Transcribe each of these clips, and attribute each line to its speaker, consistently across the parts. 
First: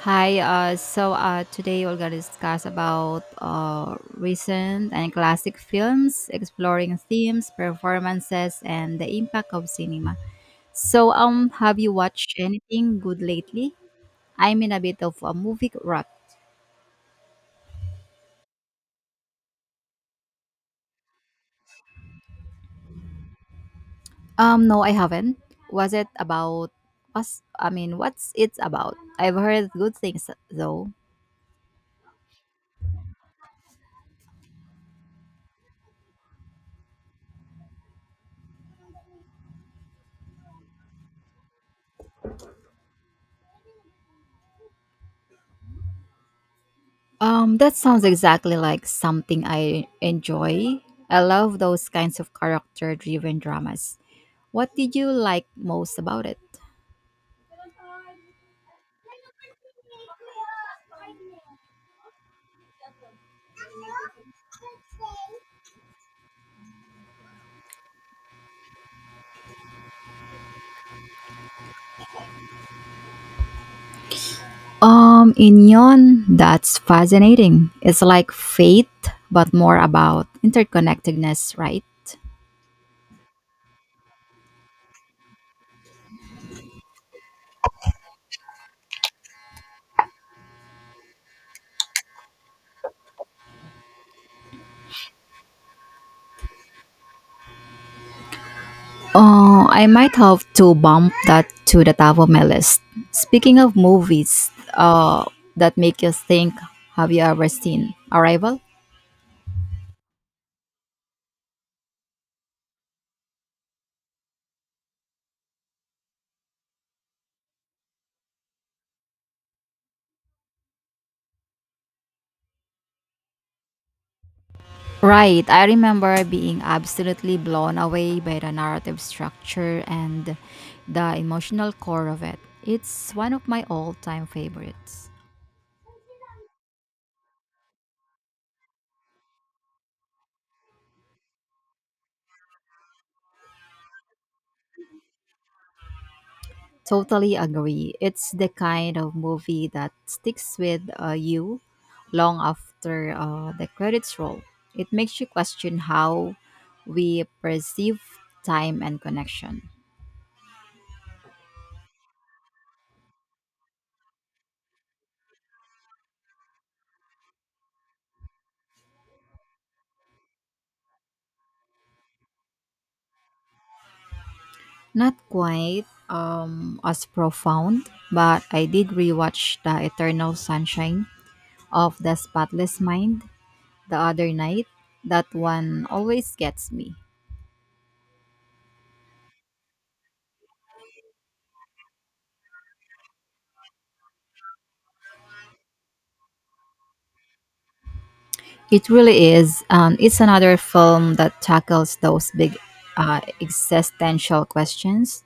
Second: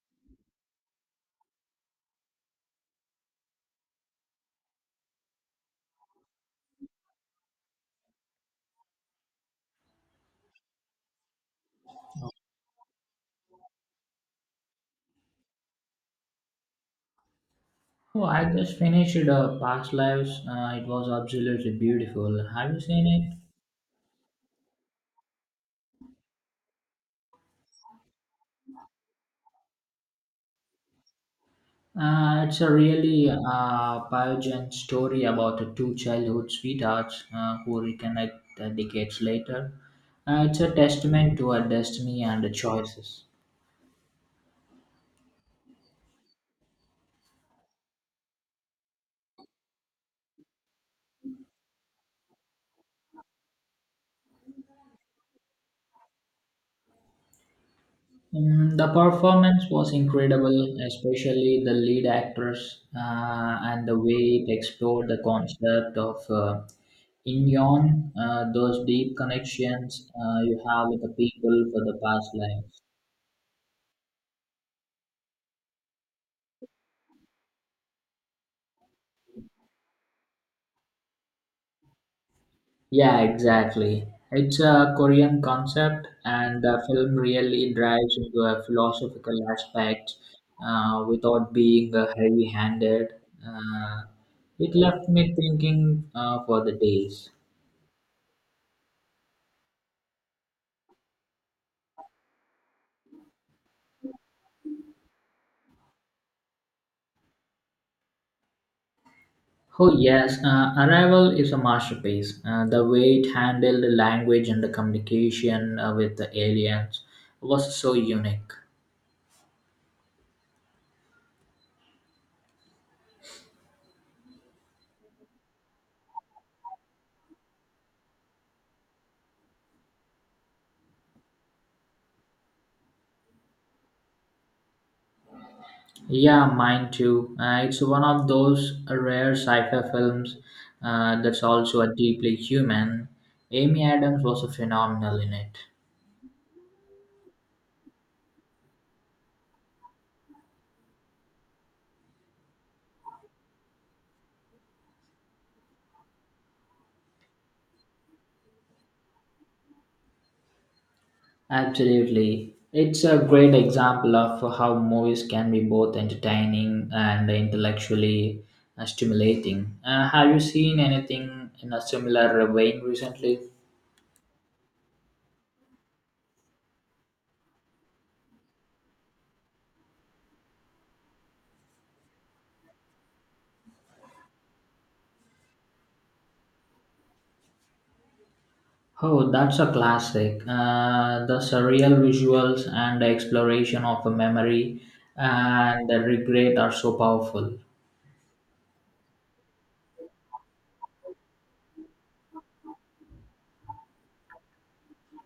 Speaker 1: Hi, today we're gonna discuss about recent and classic films, exploring themes, performances, and the impact of cinema. So, have you watched anything good lately? I'm in a bit of a movie rut.
Speaker 2: Oh, I just finished Past Lives. It was absolutely beautiful. Have you seen it?
Speaker 1: No, I haven't. Was it about? Was I mean, what's it about? I've heard good things though.
Speaker 2: It's a really poignant story about the two childhood sweethearts who reconnect decades later. It's a testament to our destiny and the choices.
Speaker 1: That sounds exactly like something I enjoy. I love those kinds of character-driven dramas. What did you like most about it?
Speaker 2: Mm, the performance was incredible, especially the lead actress and the way it explored the concept of In yon, those deep connections you have with the people for the past lives.
Speaker 1: Inyon, that's fascinating. It's like fate, but more about interconnectedness, right?
Speaker 2: Yeah, exactly. It's a Korean concept, and the film really drives into a philosophical aspect without being heavy handed. Uh, it left me thinking for the days.
Speaker 1: Oh, I might have to bump that to the top of my list. Speaking of movies, that make you think, have you ever seen Arrival?
Speaker 2: Oh, yes, Arrival is a masterpiece. The way it handled the language and the communication with the aliens was so unique.
Speaker 1: Right, I remember being absolutely blown away by the narrative structure and the emotional core of it. It's one of my all-time favorites.
Speaker 2: Yeah, mine too. It's one of those rare sci-fi films that's also a deeply human. Amy Adams was a phenomenal in it.
Speaker 1: Totally agree. It's the kind of movie that sticks with you long after the credits roll. It makes you question how we perceive time and connection.
Speaker 2: Absolutely. It's a great example of how movies can be both entertaining and intellectually stimulating. Have you seen anything in a similar vein recently?
Speaker 1: Not quite as profound, but I did rewatch The Eternal Sunshine of the Spotless Mind the other night. That one always gets me.
Speaker 2: Oh, that's a classic. The surreal visuals and the exploration of a memory and the regret are so powerful.
Speaker 1: It really is. It's another film that tackles those big existential questions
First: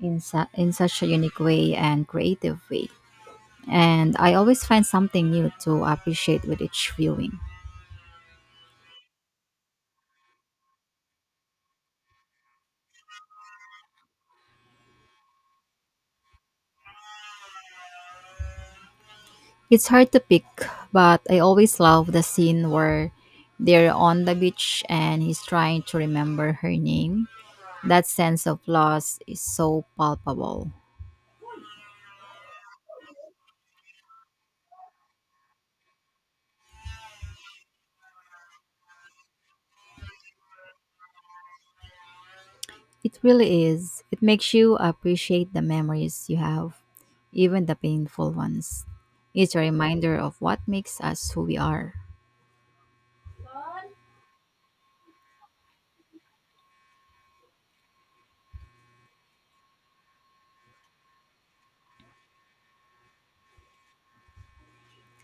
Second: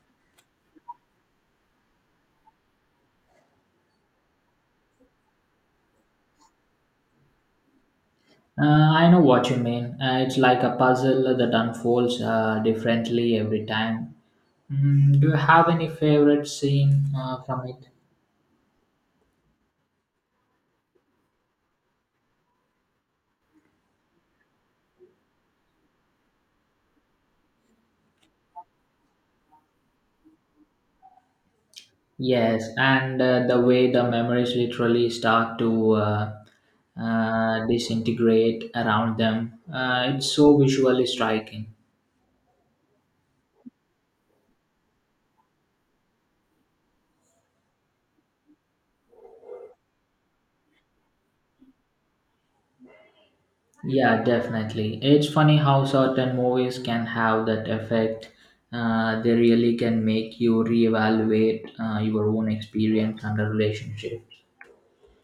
Speaker 1: in such a unique way and creative way. And I always find something new to appreciate with each viewing.
Speaker 2: I know what you mean. It's like a puzzle that unfolds differently every time. Mm, do you have any favorite scene from it?
Speaker 1: It's hard to pick, but I always love the scene where they're on the beach and he's trying to remember her name. That sense of loss is so palpable.
Speaker 2: Yes, and the way the memories literally start to disintegrate around them, it's so visually striking.
Speaker 1: It really is. It makes you appreciate the memories you have, even the painful ones. It's a reminder of what makes us who we are.
Speaker 2: Yeah, definitely. It's funny how certain movies can have that effect. They really can make you reevaluate your own experience and the relationship.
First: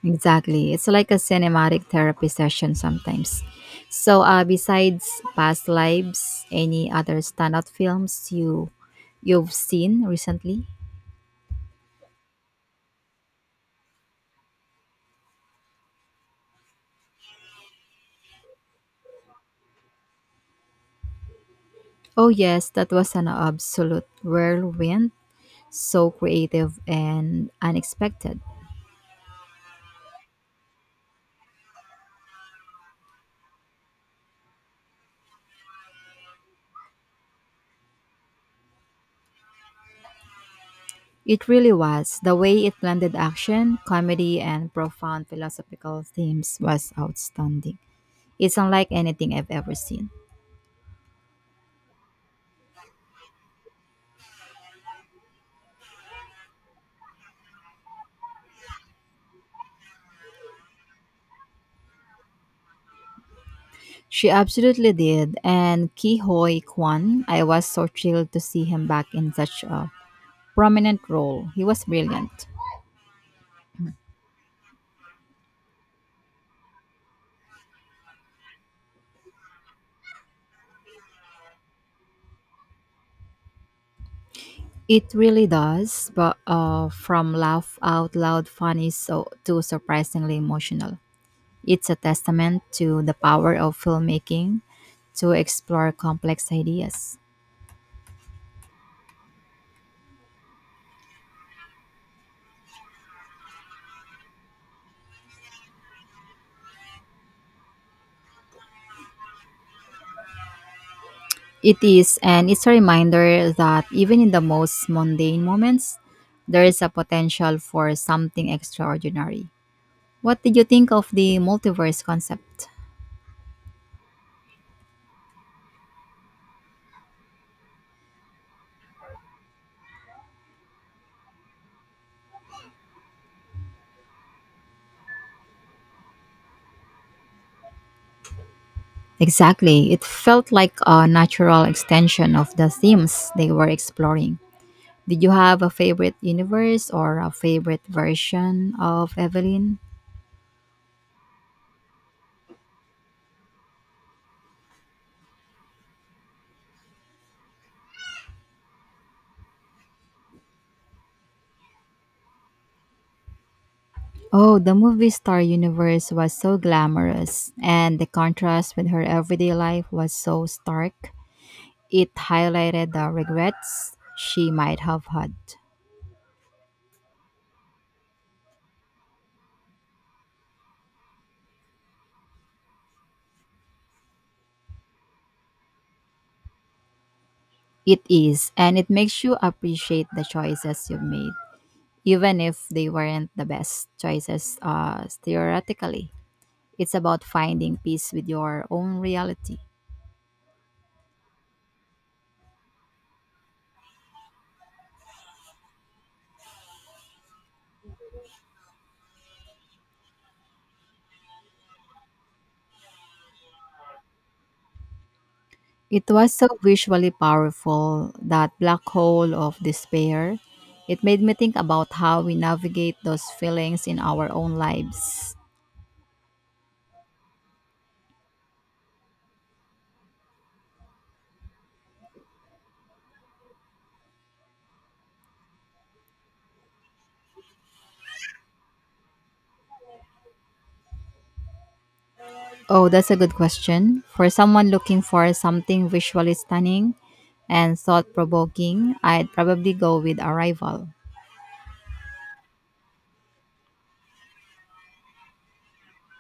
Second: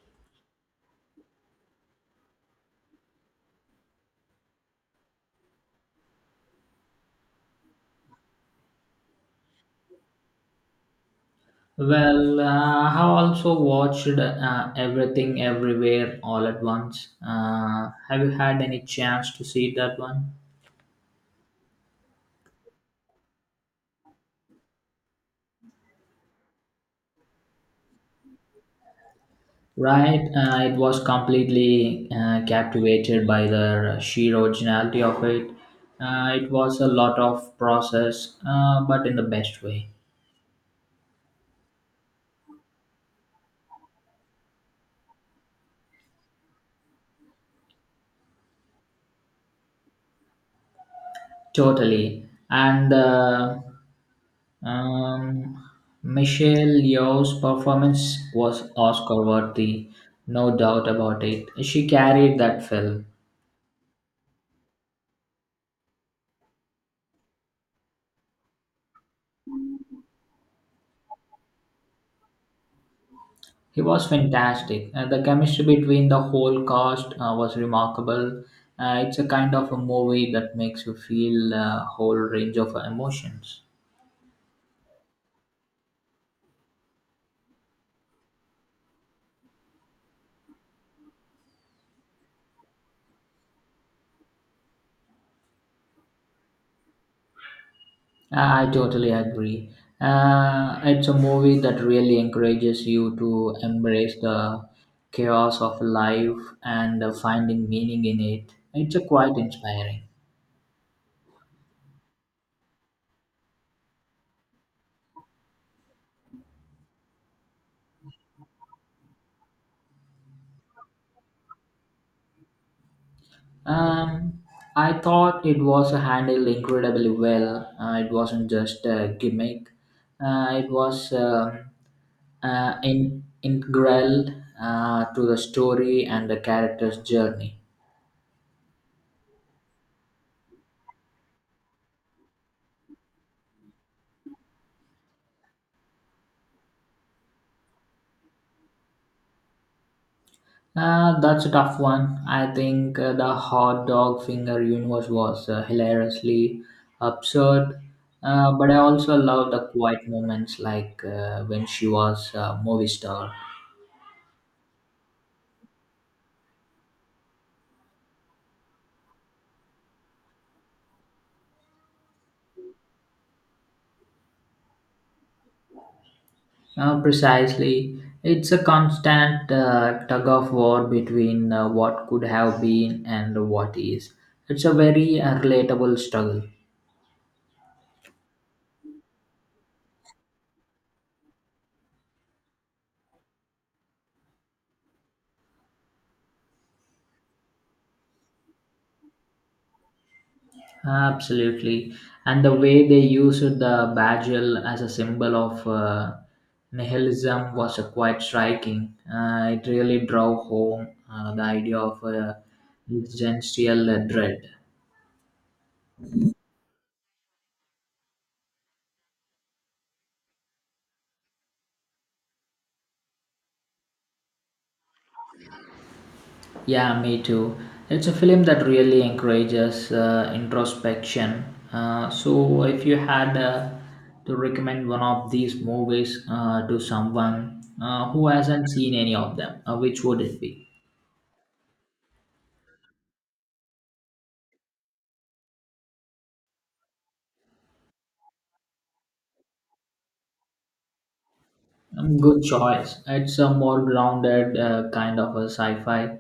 Speaker 1: Exactly. It's like a cinematic therapy session sometimes. So, besides Past Lives, any other standout films you've seen recently?
Speaker 2: Well, I also watched Everything Everywhere All at Once. Have you had any chance to see that one?
Speaker 1: Oh yes, that was an absolute whirlwind, so creative and unexpected.
Speaker 2: Right, it was completely captivated by the sheer originality of it. It was a lot of process, but in the best way.
Speaker 1: It really was. The way it blended action, comedy, and profound philosophical themes was outstanding. It's unlike anything I've ever seen.
Speaker 2: Totally. And um, Michelle Yeoh's performance was Oscar worthy, no doubt about it. She carried that film.
Speaker 1: She absolutely did. And Ki Hoi Kwan, I was so thrilled to see him back in such a prominent role. He was brilliant.
Speaker 2: He was fantastic, and the chemistry between the whole cast was remarkable. It's a kind of a movie that makes you feel a whole range of emotions.
Speaker 1: It really does, but from laugh out loud funny so to surprisingly emotional. It's a testament to the power of filmmaking to explore complex ideas.
Speaker 2: I totally agree. It's a movie that really encourages you to embrace the chaos of life and finding meaning in it. It's a quite inspiring.
Speaker 1: It is, and it's a reminder that even in the most mundane moments, there is a potential for something extraordinary. What did you think of the multiverse concept?
Speaker 2: Um, I thought it was handled incredibly well. It wasn't just a gimmick. It was integral to the story and the character's journey.
Speaker 1: Exactly. It felt like a natural extension of the themes they were exploring. Did you have a favorite universe or a favorite version of Evelyn?
Speaker 2: That's a tough one. I think the hot dog finger universe was hilariously absurd, but I also love the quiet moments like when she was a movie star.
Speaker 1: Oh, the movie star universe was so glamorous, and the contrast with her everyday life was so stark. It highlighted the regrets she might have had.
Speaker 2: Precisely, it's a constant tug of war between what could have been and what is. It's a very relatable struggle.
Speaker 1: It is, and it makes you appreciate the choices you've made, even if they weren't the best choices theoretically. It's about finding peace with your own reality.
Speaker 2: Absolutely. And the way they used the badger as a symbol of nihilism was quite striking. It really drove home the idea of existential dread.
Speaker 1: It was so visually powerful, that black hole of despair. It made me think about how we navigate those feelings in our own lives.
Speaker 2: Yeah, me too. It's a film that really encourages introspection. So, if you had to recommend one of these movies to someone who hasn't seen any of them, which would it be?
Speaker 1: Oh, that's a good question. For someone looking for something visually stunning and thought provoking, I'd probably go with Arrival.
Speaker 2: Good choice. It's a more grounded kind of a sci-fi,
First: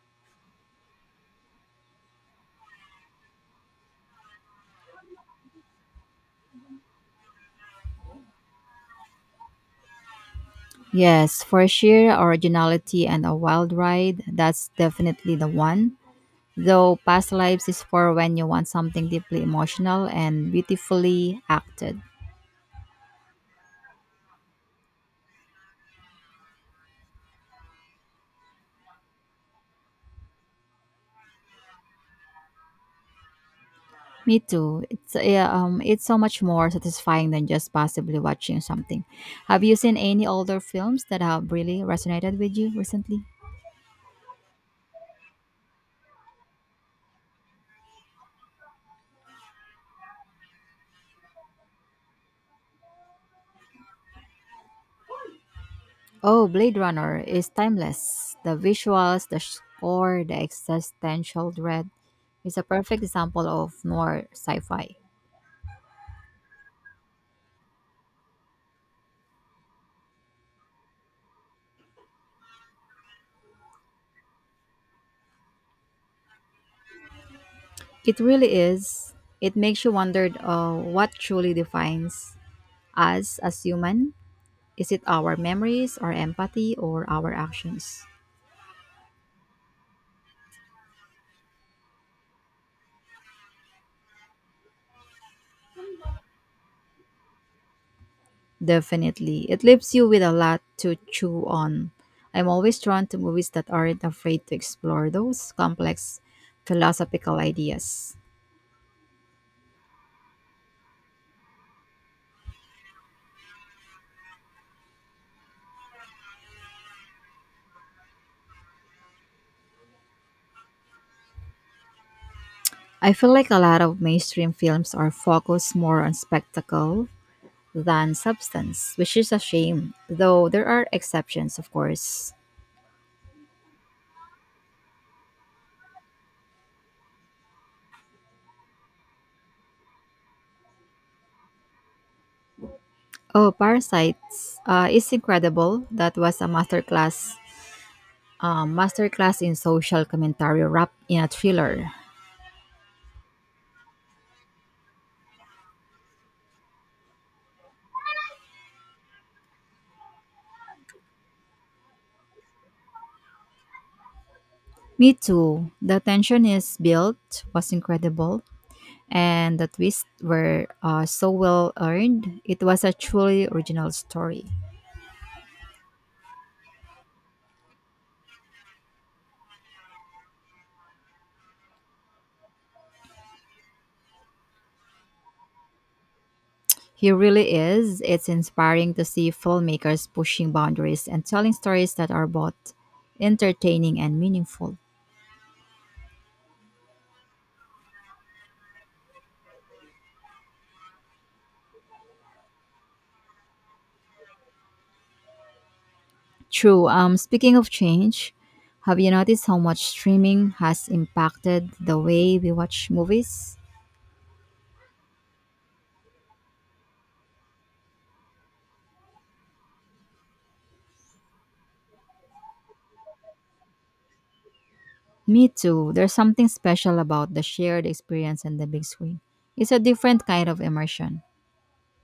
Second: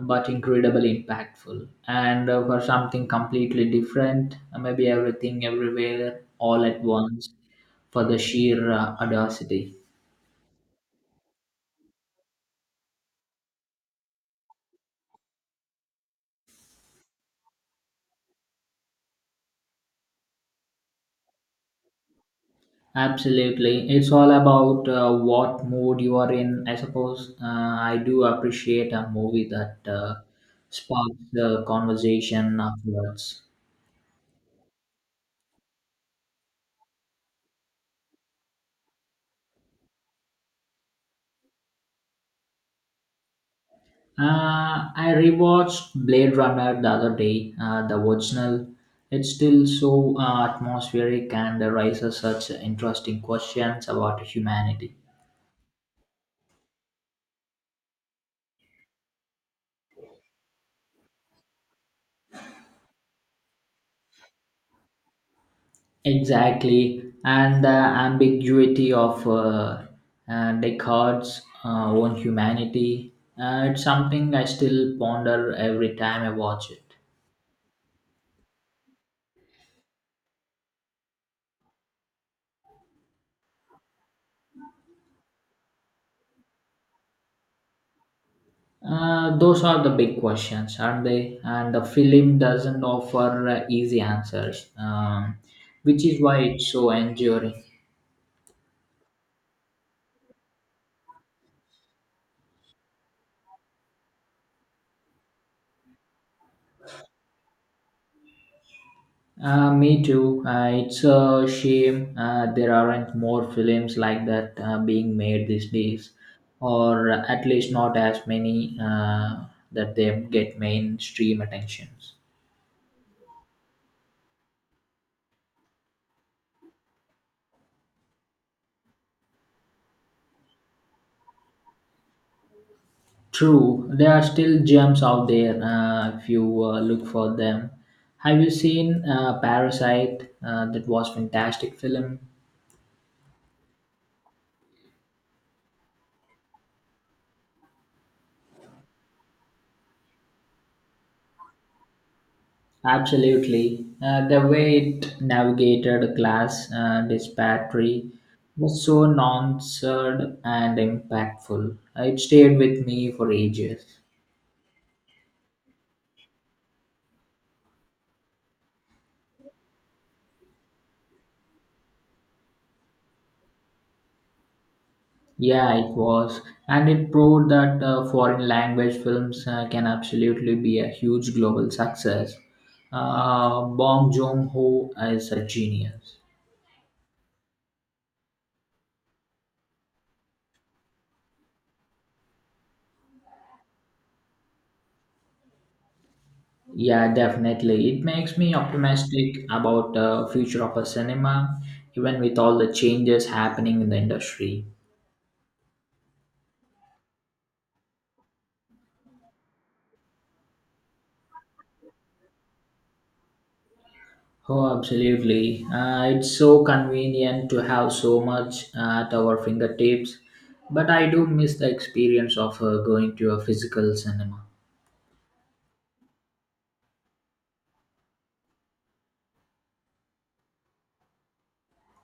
Speaker 2: but incredibly impactful. And for something completely different, maybe everything, everywhere, all at once, for the sheer audacity.
Speaker 1: Yes, for sheer originality and a wild ride, that's definitely the one. Though Past Lives is for when you want something deeply emotional and beautifully acted.
Speaker 2: Absolutely, it's all about what mood you are in. I suppose I do appreciate a movie that sparks the conversation afterwards.
Speaker 1: Me too. It's yeah, it's so much more satisfying than just passively watching something. Have you seen any older films that have really resonated with you recently?
Speaker 2: I rewatched Blade Runner the other day, the original. It's still so atmospheric and raises such interesting questions about humanity.
Speaker 1: Oh, Blade Runner is timeless. The visuals, the score, the existential dread. It's a perfect example of noir sci fi.
Speaker 2: Exactly, and the ambiguity of Descartes' own humanity. It's something I still ponder every time I watch it.
Speaker 1: It really is. It makes you wonder what truly defines us as human. Is it our memories, our empathy, or our actions?
Speaker 2: Those are the big questions, aren't they? And the film doesn't offer easy answers, which is why it's so enduring.
Speaker 1: Definitely. It leaves you with a lot to chew on. I'm always drawn to movies that aren't afraid to explore those complex philosophical ideas.
Speaker 2: Me too. It's a shame there aren't more films like that being made these days, or at least not as many that they get mainstream attentions.
Speaker 1: I feel like a lot of mainstream films are focused more on spectacle than substance, which is a shame, though there are exceptions, of course.
Speaker 2: True, there are still gems out there if you look for them. Have you seen Parasite? That was fantastic film.
Speaker 1: Oh, Parasites is incredible. That was a masterclass, masterclass in social commentary wrapped in a thriller.
Speaker 2: Absolutely, the way it navigated a class disparity was so nuanced and impactful. It stayed with me for ages.
Speaker 1: Me too. The tension is built was incredible, and the twists were so well earned. It was a truly original story.
Speaker 2: Yeah, it was. And it proved that foreign language films can absolutely be a huge global success. Bong Joon-ho is a genius.
Speaker 1: He really is. It's inspiring to see filmmakers pushing boundaries and telling stories that are both entertaining and meaningful.
Speaker 2: Yeah, definitely. It makes me optimistic about the future of a cinema, even with all the changes happening in the industry.
Speaker 1: True. Speaking of change, have you noticed how much streaming has impacted the way we watch movies?
Speaker 2: Oh, absolutely. It's so convenient to have so much at our fingertips, but I do miss the experience of going to a physical cinema.
Speaker 1: Me too. There's something special about the shared experience and the big screen. It's a different kind of immersion.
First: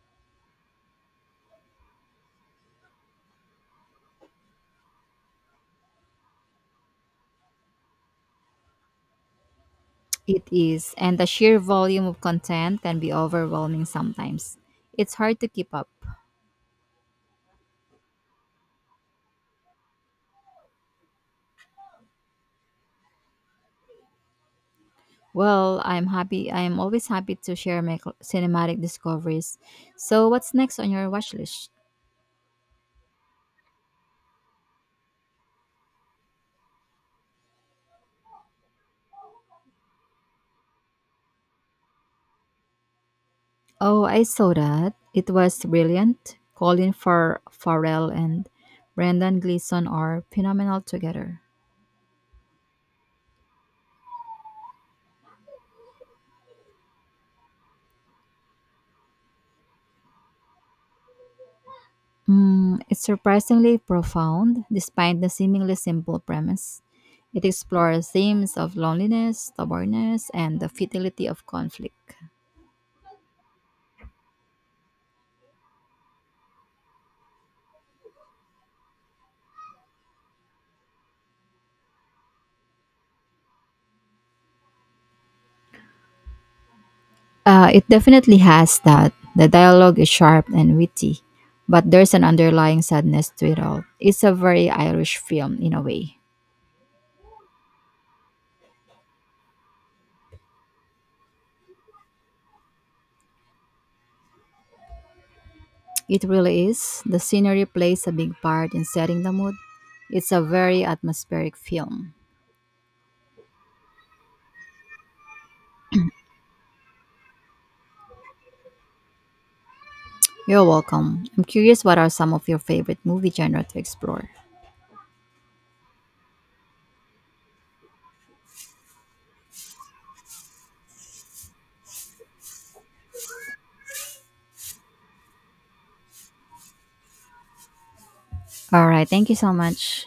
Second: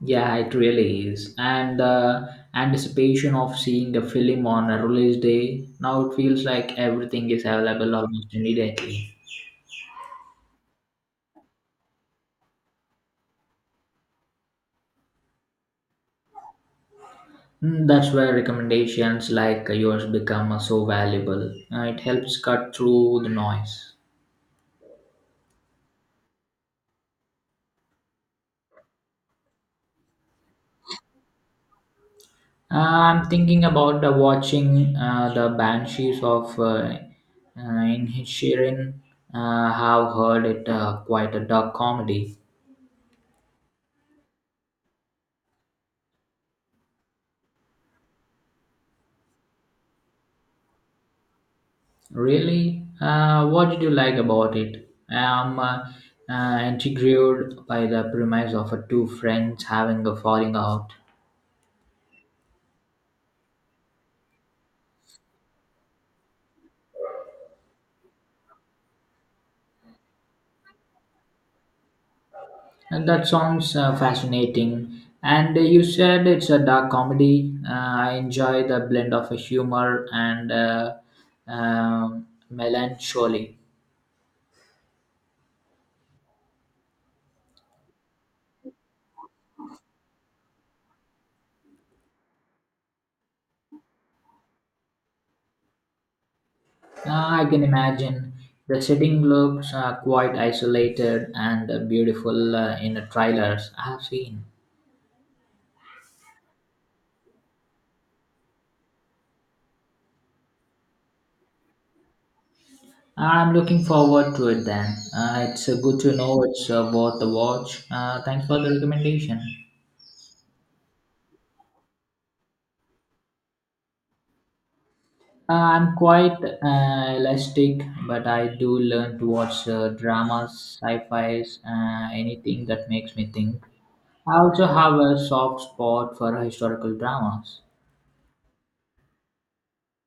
Speaker 2: Yeah, it really is. And anticipation of seeing a film on a release day, now it feels like everything is available almost immediately.
Speaker 1: It is, and the sheer volume of content can be overwhelming sometimes. It's hard to keep up.
Speaker 2: Mm, that's where recommendations like yours become so valuable. It helps cut through the noise.
Speaker 1: Well, I'm happy. I am always happy to share my cinematic discoveries. So, what's next on your watch list?
Speaker 2: I'm thinking about watching the Banshees of Inisherin. Have heard it quite a dark comedy.
Speaker 1: Oh, I saw that. It was brilliant. Colin Farrell and Brendan Gleeson are phenomenal together.
Speaker 2: Really? What did you like about it? I'm intrigued by the premise of two friends having a falling out.
Speaker 1: Mm, it's surprisingly profound, despite the seemingly simple premise. It explores themes of loneliness, stubbornness, and the futility of conflict.
Speaker 2: And that sounds fascinating. And you said it's a dark comedy. I enjoy the blend of humor and melancholy.
Speaker 1: It definitely has that. The dialogue is sharp and witty, but there's an underlying sadness to it all. It's a very Irish film in a way.
Speaker 2: Uh, I can imagine the setting looks quite isolated and beautiful in the trailers I have seen.
Speaker 1: It really is. The scenery plays a big part in setting the mood. It's a very atmospheric film.
Speaker 2: I'm looking forward to it then. It's good to know it's worth the watch. Thanks for the recommendation.
Speaker 1: You're welcome. I'm curious what are some of your favorite movie genre to explore.
Speaker 2: I'm quite elastic, but I do learn to watch dramas, sci-fis, anything that makes me think. I also have a soft spot for historical dramas.
Speaker 1: All right, thank you so much.